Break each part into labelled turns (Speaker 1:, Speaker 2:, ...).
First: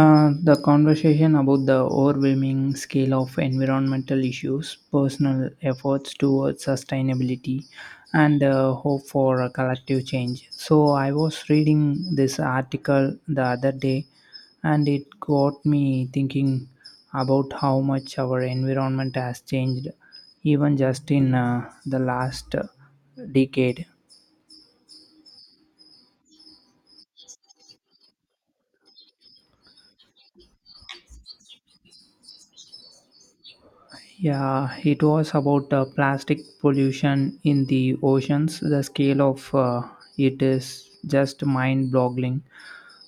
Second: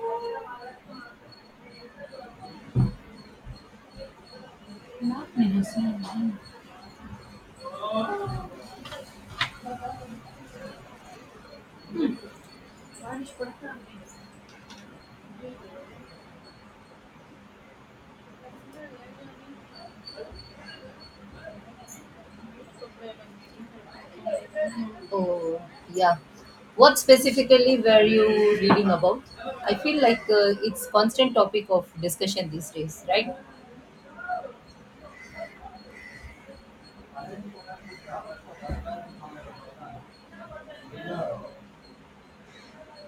Speaker 1: The conversation about the overwhelming scale of environmental issues, personal efforts towards sustainability, and hope for a collective change. So, I was reading this article the other day, and it got me thinking about how much our environment has changed, even just in the last decade.
Speaker 2: Oh, yeah. What specifically were you reading about? I feel like it's constant topic of discussion these days, right?
Speaker 1: Yeah, it was about plastic pollution in the oceans. The scale of it is just mind boggling.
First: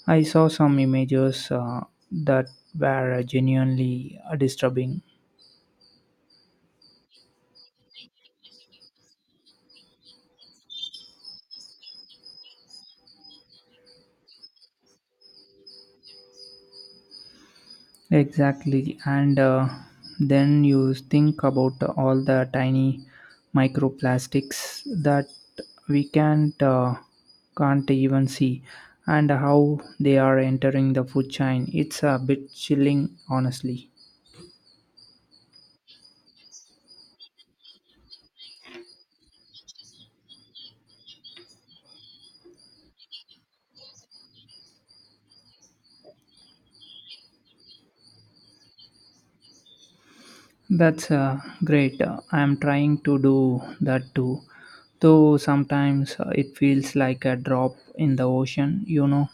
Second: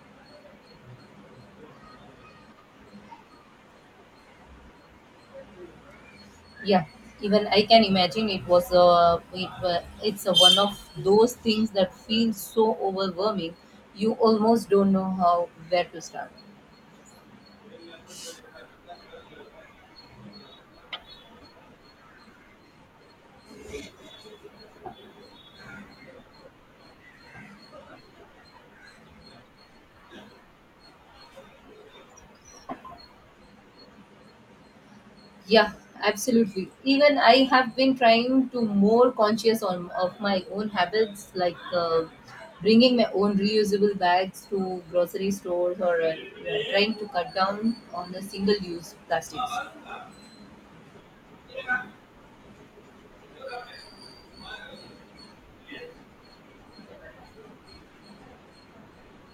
Speaker 1: I saw some images that were genuinely disturbing.
Speaker 2: Yeah. Even I can imagine it's a one of those things that feels so overwhelming. You almost don't know how where to start.
Speaker 1: Exactly. And then you think about all the tiny microplastics that we can't even see and how they are entering the food chain. It's a bit chilling, honestly.
Speaker 2: Yeah, absolutely. Even I have been trying to more conscious on of my own habits, like bringing my own reusable bags to grocery stores or trying to cut down on the single-use plastics.
Speaker 1: That's great. I'm trying to do that too. Though sometimes it feels like a drop in the ocean,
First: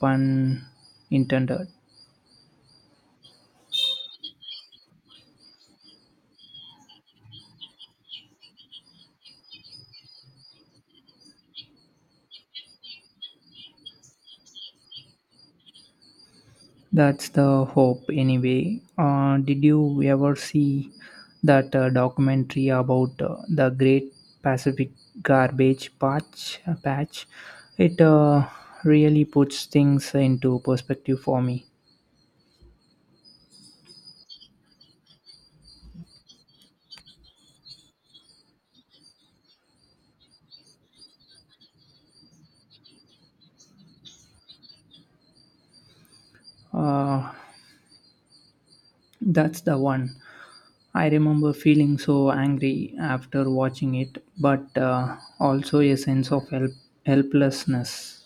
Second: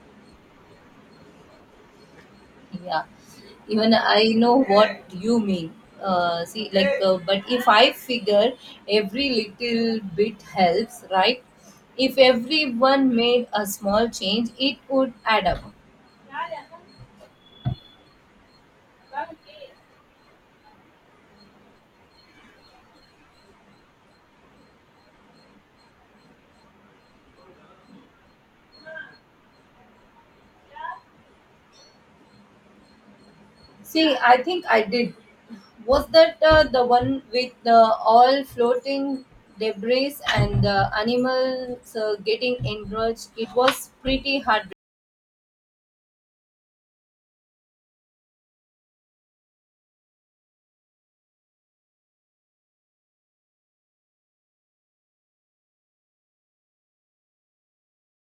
Speaker 1: pun intended.
Speaker 2: Yeah, even I know what you mean. See, but if I figure every little bit helps, right? If everyone made a small change, it would add up.
Speaker 1: That's the hope, anyway. Did you ever see that documentary about the Great Pacific Garbage Patch? It really puts things into perspective for me.
Speaker 2: See, I think I did. Was that the one with the all floating debris and the animals getting enraged? It was pretty hard.
Speaker 1: Uh, that's the one. I remember feeling so angry after watching it, but also a sense of helplessness.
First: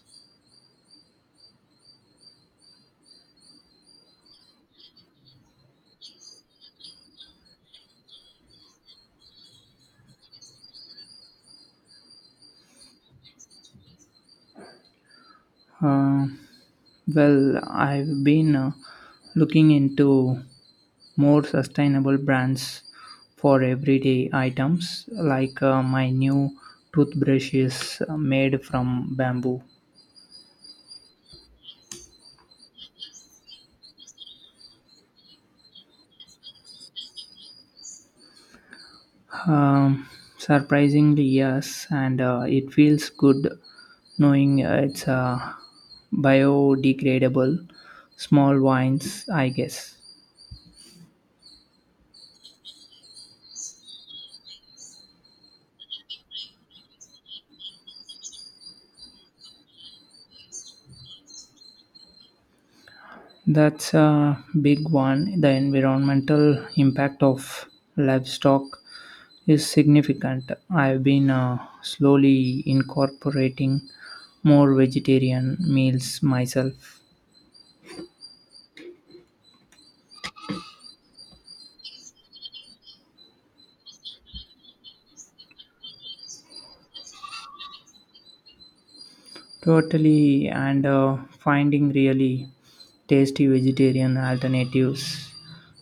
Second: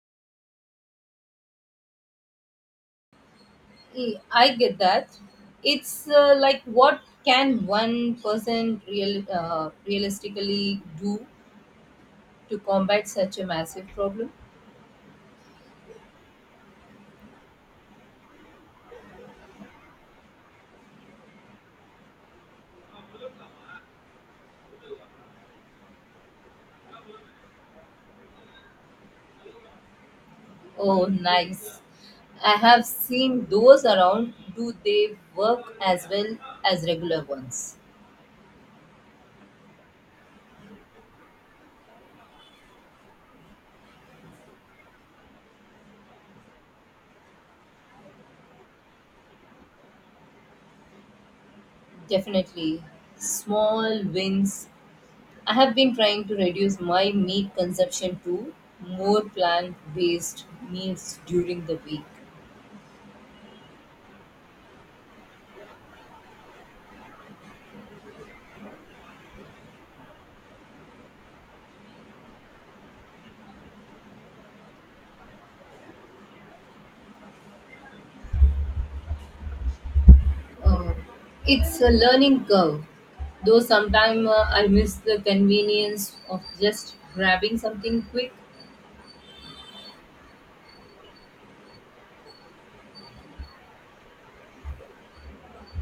Speaker 2: I get that. It's like what can one person realistically do to combat such a massive problem?
Speaker 1: Uh, well, I've been looking into more sustainable brands for everyday items like my new toothbrush is made from bamboo.
Speaker 2: Oh, nice. I have seen those around. Do they work as well as regular ones?
Speaker 1: Um, Surprisingly, yes, and it feels good knowing it's biodegradable. Small wines, I guess.
Speaker 2: Definitely. Small wins. I have been trying to reduce my meat consumption to more plant based meals during the week.
Speaker 1: That's a big one. The environmental impact of livestock is significant. I've been slowly incorporating more vegetarian meals myself.
Speaker 2: Uh, it's a learning curve, though sometimes I miss the convenience of just grabbing something quick.
Speaker 1: Totally, and finding really tasty vegetarian alternatives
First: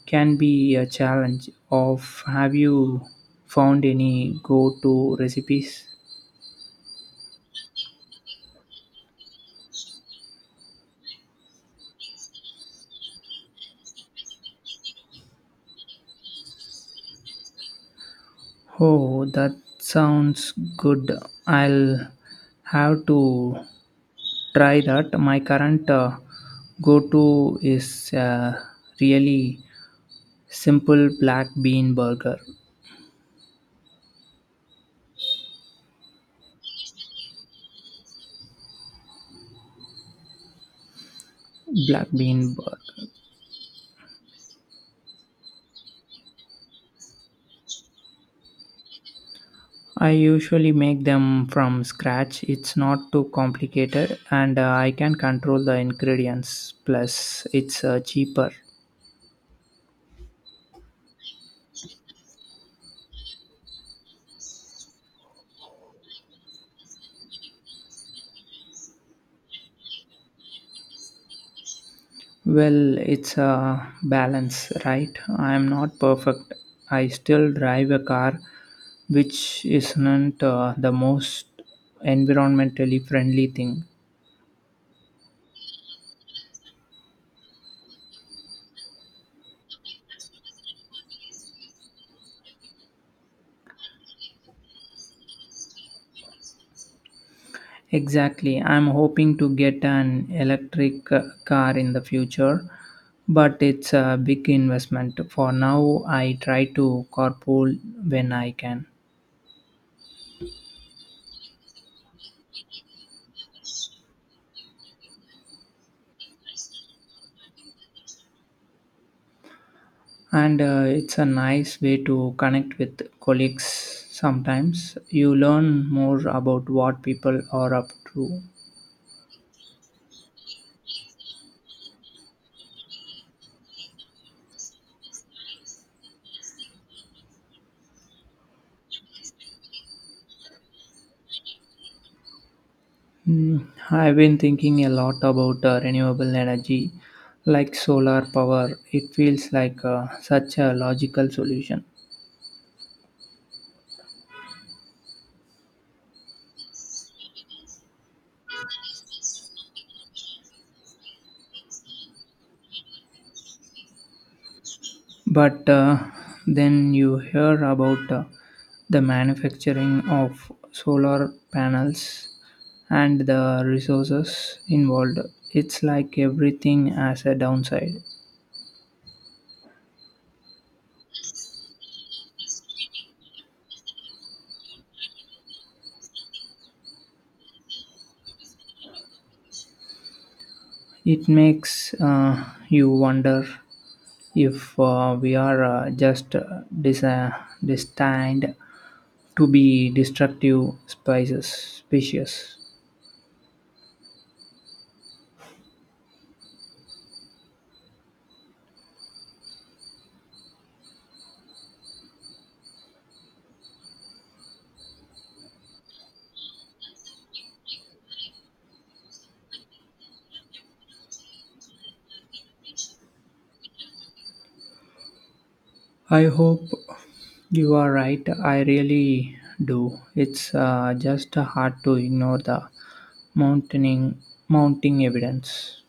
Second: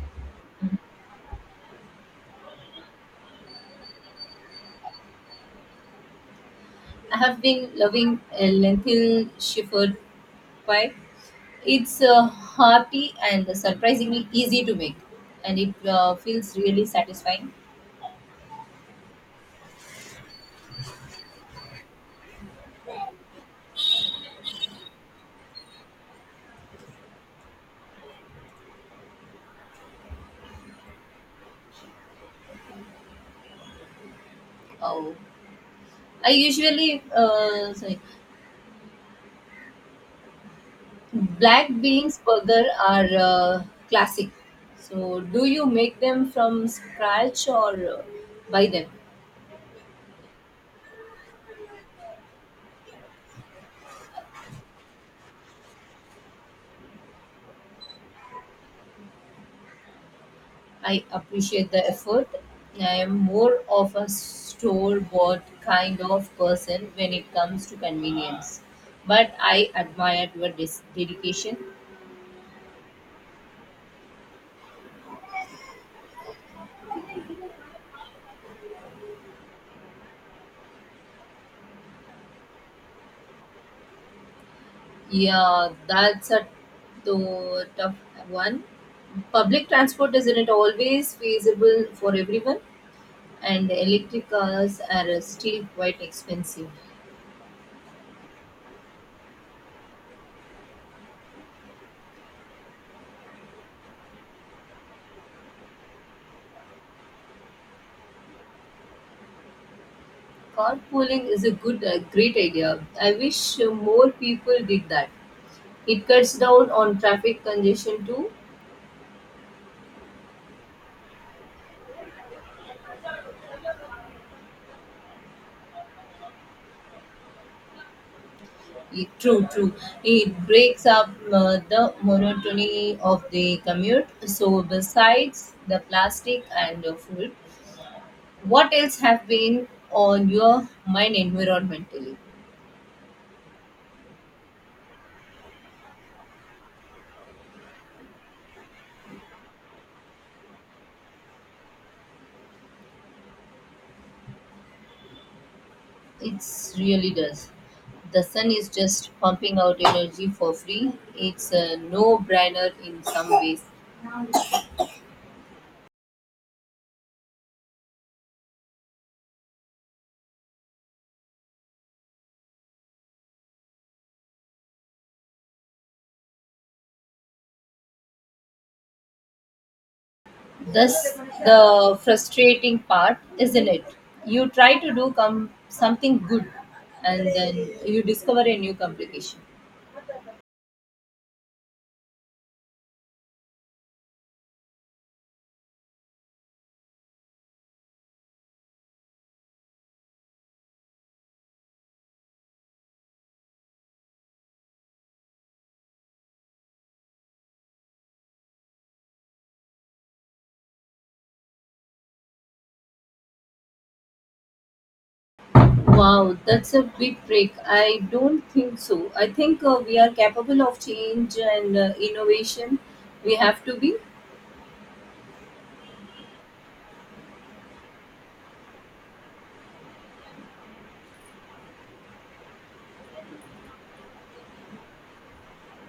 Speaker 1: can be a challenge. Of have you found any go-to recipes?
Speaker 2: I have been loving a lentil shepherd pie. It's hearty and surprisingly easy to make, and it feels really satisfying.
Speaker 1: Oh, that sounds good. I'll have to try that. My current go to is a really simple black bean burger.
Speaker 2: Oh, I usually uh, sorry, black
Speaker 1: Black
Speaker 2: beans
Speaker 1: bean
Speaker 2: burger
Speaker 1: burger.
Speaker 2: are classic. So, do you make them from scratch or buy them?
Speaker 1: I usually make them from scratch. It's not too complicated and I can control the ingredients. Plus, it's cheaper.
Speaker 2: I appreciate the effort. I am more of a store-bought kind of person when it comes to convenience, but I admire your dedication.
Speaker 1: Well, it's a balance, right? I am not perfect. I still drive a car, which isn't the most environmentally friendly thing.
Speaker 2: Yeah, that's a tough one. Public transport isn't it always feasible for everyone? And electric cars are still quite expensive.
Speaker 1: Exactly. I'm hoping to get an electric car in the future, but it's a big investment. For now, I try to carpool when I can.
Speaker 2: Carpooling is a great idea. I wish more people did that. It cuts down on traffic congestion too.
Speaker 1: And it's a nice way to connect with colleagues, sometimes you learn more about what people are up to.
Speaker 2: True, true. It breaks up the monotony of the commute. So besides the plastic and the food, what else have been on your mind environmentally?
Speaker 1: Mm, I've been thinking a lot about renewable energy like solar power. It feels like such a logical solution,
Speaker 2: It's really does. The sun is just pumping out energy for free. It's a no-brainer in some ways.
Speaker 1: but then you hear about the manufacturing of solar panels and the resources involved. It's like everything has a downside.
Speaker 2: That's the frustrating part, isn't it? You try to do something good, and then you discover a new complication.
Speaker 1: It makes you wonder if we are destined to be destructive species.
Speaker 2: Wow, that's a big break. I don't think so. I think we are capable of change and innovation. We have to be.
Speaker 1: I hope you are right. I really do. It's just hard to ignore the mounting mounting evidence.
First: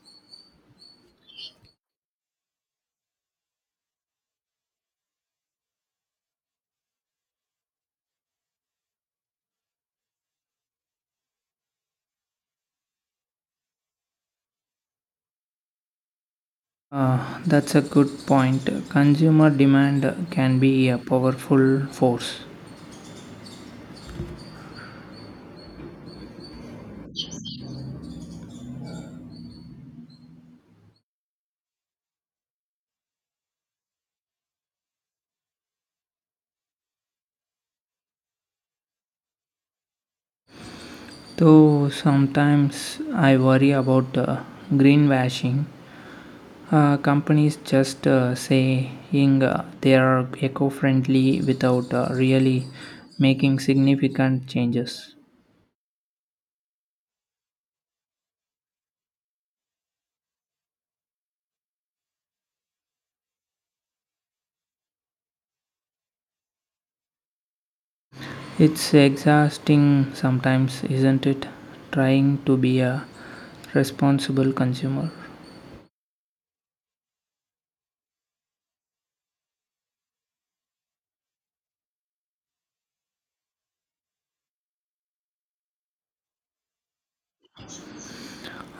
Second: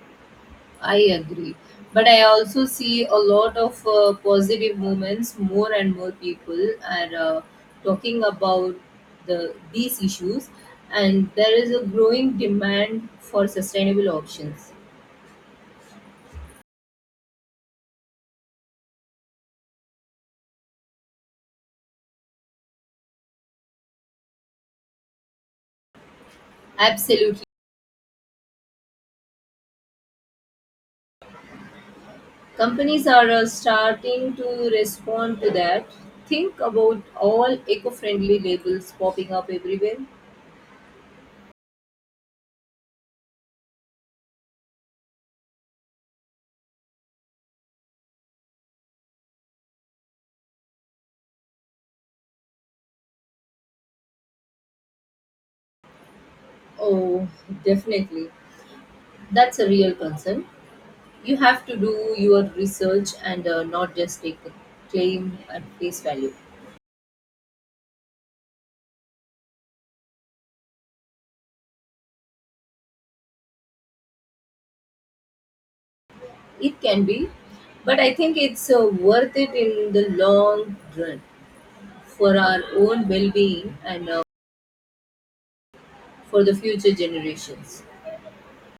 Speaker 2: I agree. But I also see a lot of positive movements. More and more people are talking about these issues, and there is a growing demand for sustainable options.
Speaker 1: That's a good point. Consumer demand can be a powerful force.
Speaker 2: Absolutely, companies are starting to respond to that. Think about all eco-friendly labels popping up everywhere.
Speaker 1: Though sometimes I worry about greenwashing, companies just saying they are eco friendly without really making significant changes.
Speaker 2: Oh, definitely, that's a real concern. You have to do your research and not just take the claim at face value.
Speaker 1: It's exhausting sometimes, isn't it? Trying to be a responsible consumer.
Speaker 2: It can be, but I think it's worth it in the long run for our own well being and for the future generations.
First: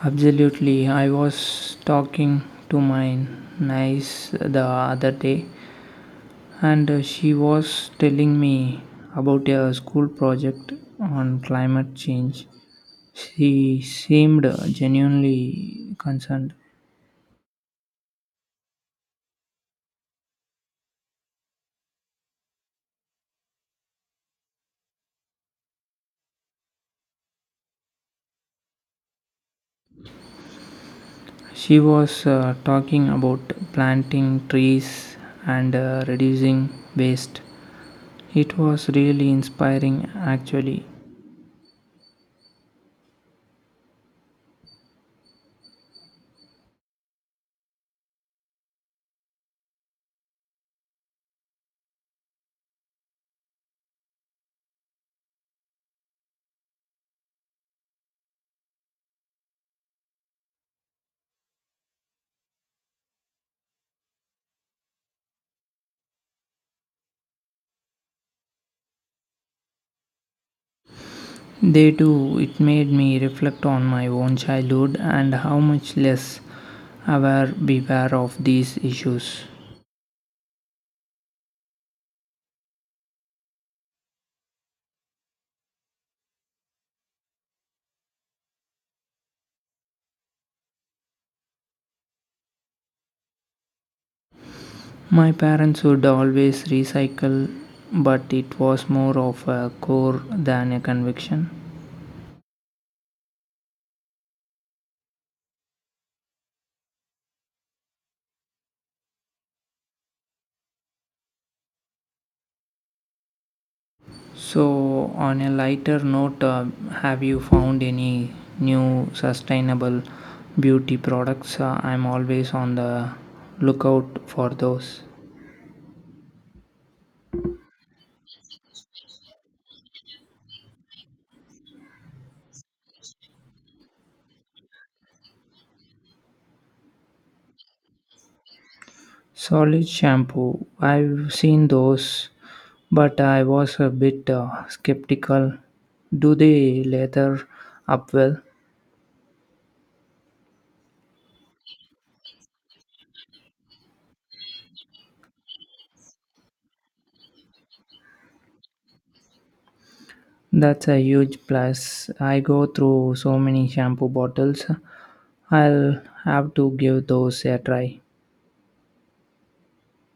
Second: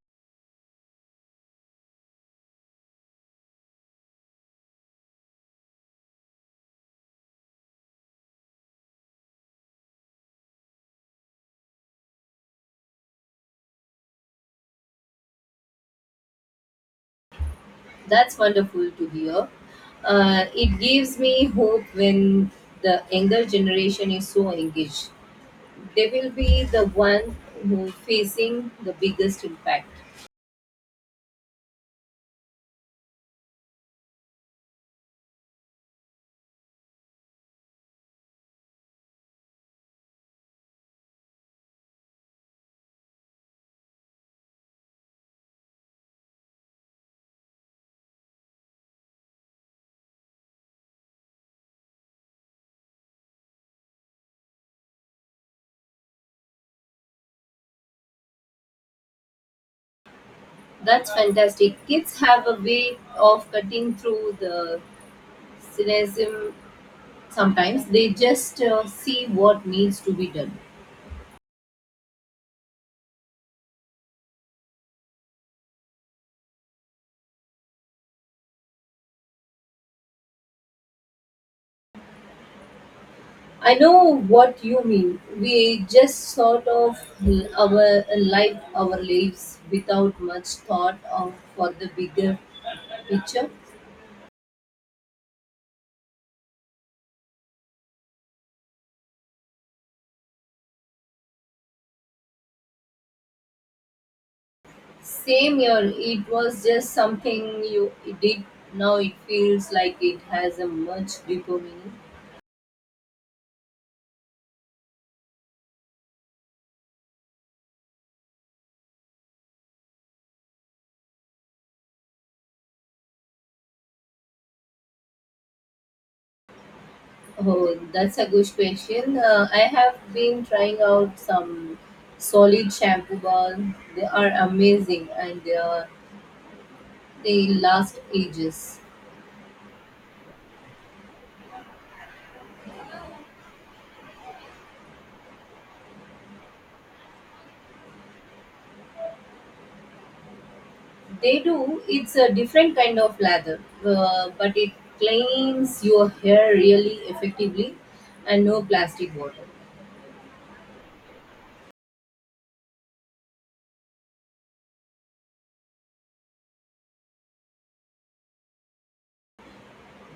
Speaker 1: Absolutely. I was talking to my niece the other day, and she was telling me about a school project on climate change. She seemed genuinely concerned.
Speaker 2: That's wonderful to hear. It gives me hope when the younger generation is so engaged. They will be the one who facing the biggest impact.
Speaker 1: She was talking about planting trees and reducing waste. It was really inspiring, actually.
Speaker 2: That's fantastic. Kids have a way of cutting through the cynicism sometimes. They just see what needs to be done.
Speaker 1: They do, it made me reflect on my own childhood and how much less aware we were of these issues.
Speaker 2: I know what you mean. We just sort of our our lives without much thought of for the bigger picture.
Speaker 1: My parents would always recycle, but it was more of a core than a conviction.
Speaker 2: Same here, it was just something you did. Now it feels like it has a much deeper meaning.
Speaker 1: So, on a lighter note, have you found any new sustainable beauty products? I'm always on the lookout for those.
Speaker 2: Oh, that's a good question. I have been trying out some solid shampoo bars. They are amazing and they last ages.
Speaker 1: Solid shampoo, I've seen those, but I was a bit skeptical. Do they lather up well?
Speaker 2: They do. It's a different kind of lather, but it cleans your hair really effectively and no plastic water.
Speaker 1: That's a huge plus. I go through so many shampoo bottles. I'll have to give those a try.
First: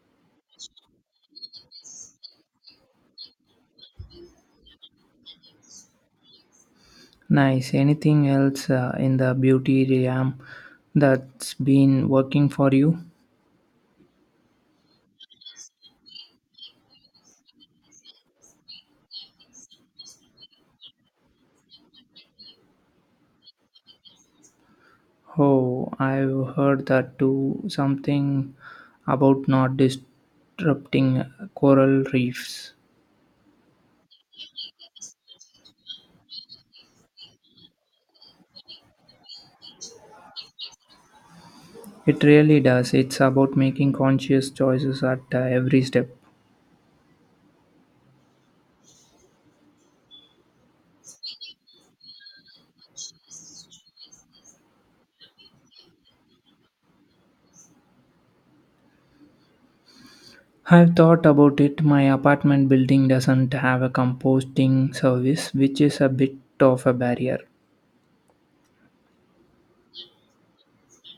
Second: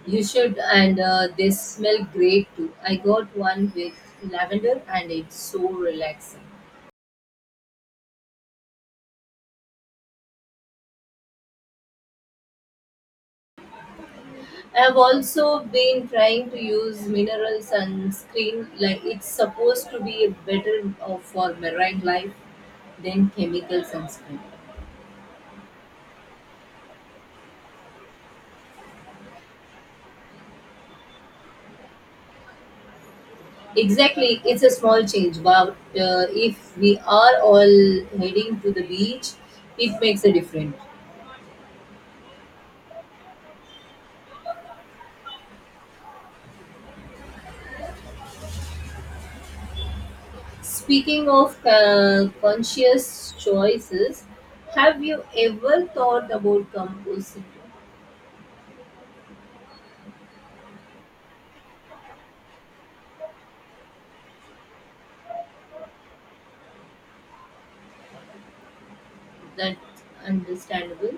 Speaker 2: You should, and they smell great too. I got one with lavender and it's so relaxing.
Speaker 1: Nice. Anything else in the beauty realm that's been working for you?
Speaker 2: I have also been trying to use mineral sunscreen, like it's supposed to be better for marine life than chemical sunscreen.
Speaker 1: Oh, I've heard that too. Something about not disrupting coral reefs.
Speaker 2: Exactly, it's a small change, but if we are all heading to the beach, it makes a difference.
Speaker 1: It really does. It's about making conscious choices at every step.
Speaker 2: Speaking of conscious choices, have you ever thought about composting?
Speaker 1: I've thought about it. My apartment building doesn't have a composting service, which is a bit of a barrier.
Speaker 2: That's understandable.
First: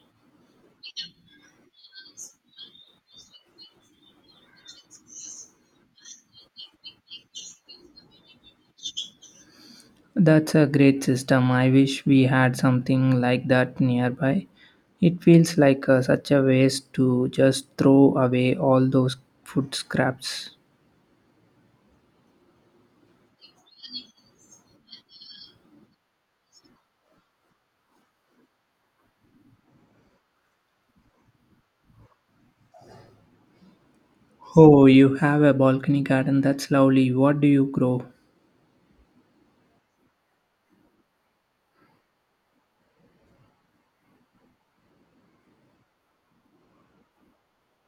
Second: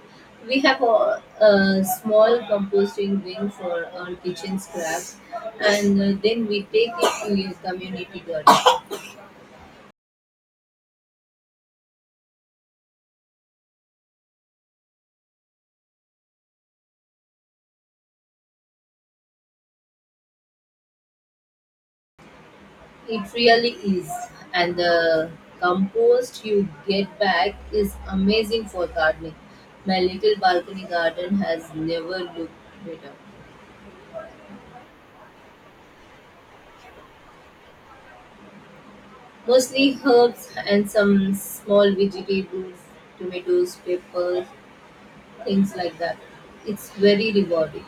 Speaker 2: We have a small composting bin for our kitchen scraps, and then we take it to a community garden.
Speaker 1: That's a great system. I wish we had something like that nearby. It feels like such a waste to just throw away all those food scraps.
Speaker 2: It really is, and the compost you get back is amazing for gardening. My little balcony garden has never looked better.
Speaker 1: Oh, you have a balcony garden. That's lovely. What do you grow?
Speaker 2: Mostly herbs and some small vegetables, tomatoes, peppers, things like that. It's very rewarding.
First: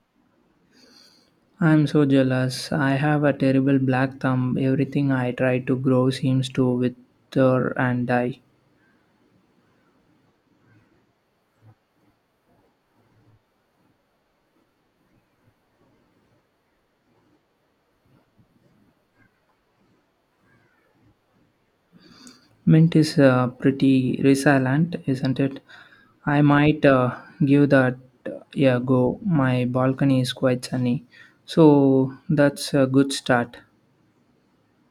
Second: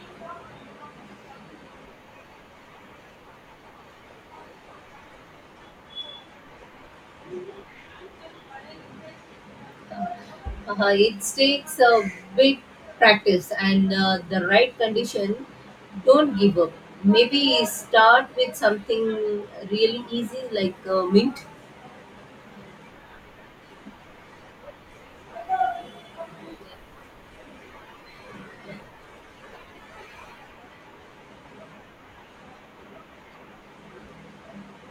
Speaker 1: I'm so jealous. I have a terrible black thumb. Everything I try to grow seems to wither and die.
Speaker 2: It takes a bit practice and the right condition. Don't give up. Maybe start with something really easy like mint.
Speaker 1: Mint is pretty resilient, isn't it? I might give that a go. My balcony is quite sunny, so that's a good start.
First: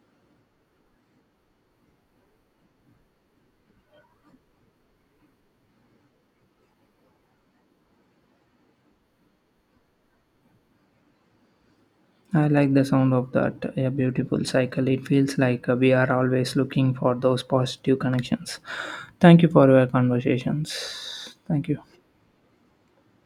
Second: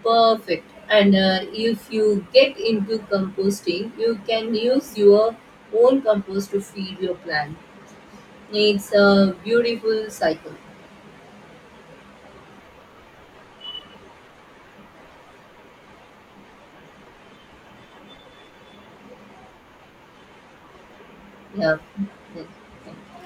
Speaker 2: Perfect. And if you get into composting, you can use your own compost to feed your plant. It's a beautiful cycle.
Speaker 1: I like the sound of that. A beautiful cycle. It feels like we are always looking for those positive connections. Thank you for your conversations. Thank
Speaker 2: Yeah.
Speaker 1: you.
Speaker 2: Yeah.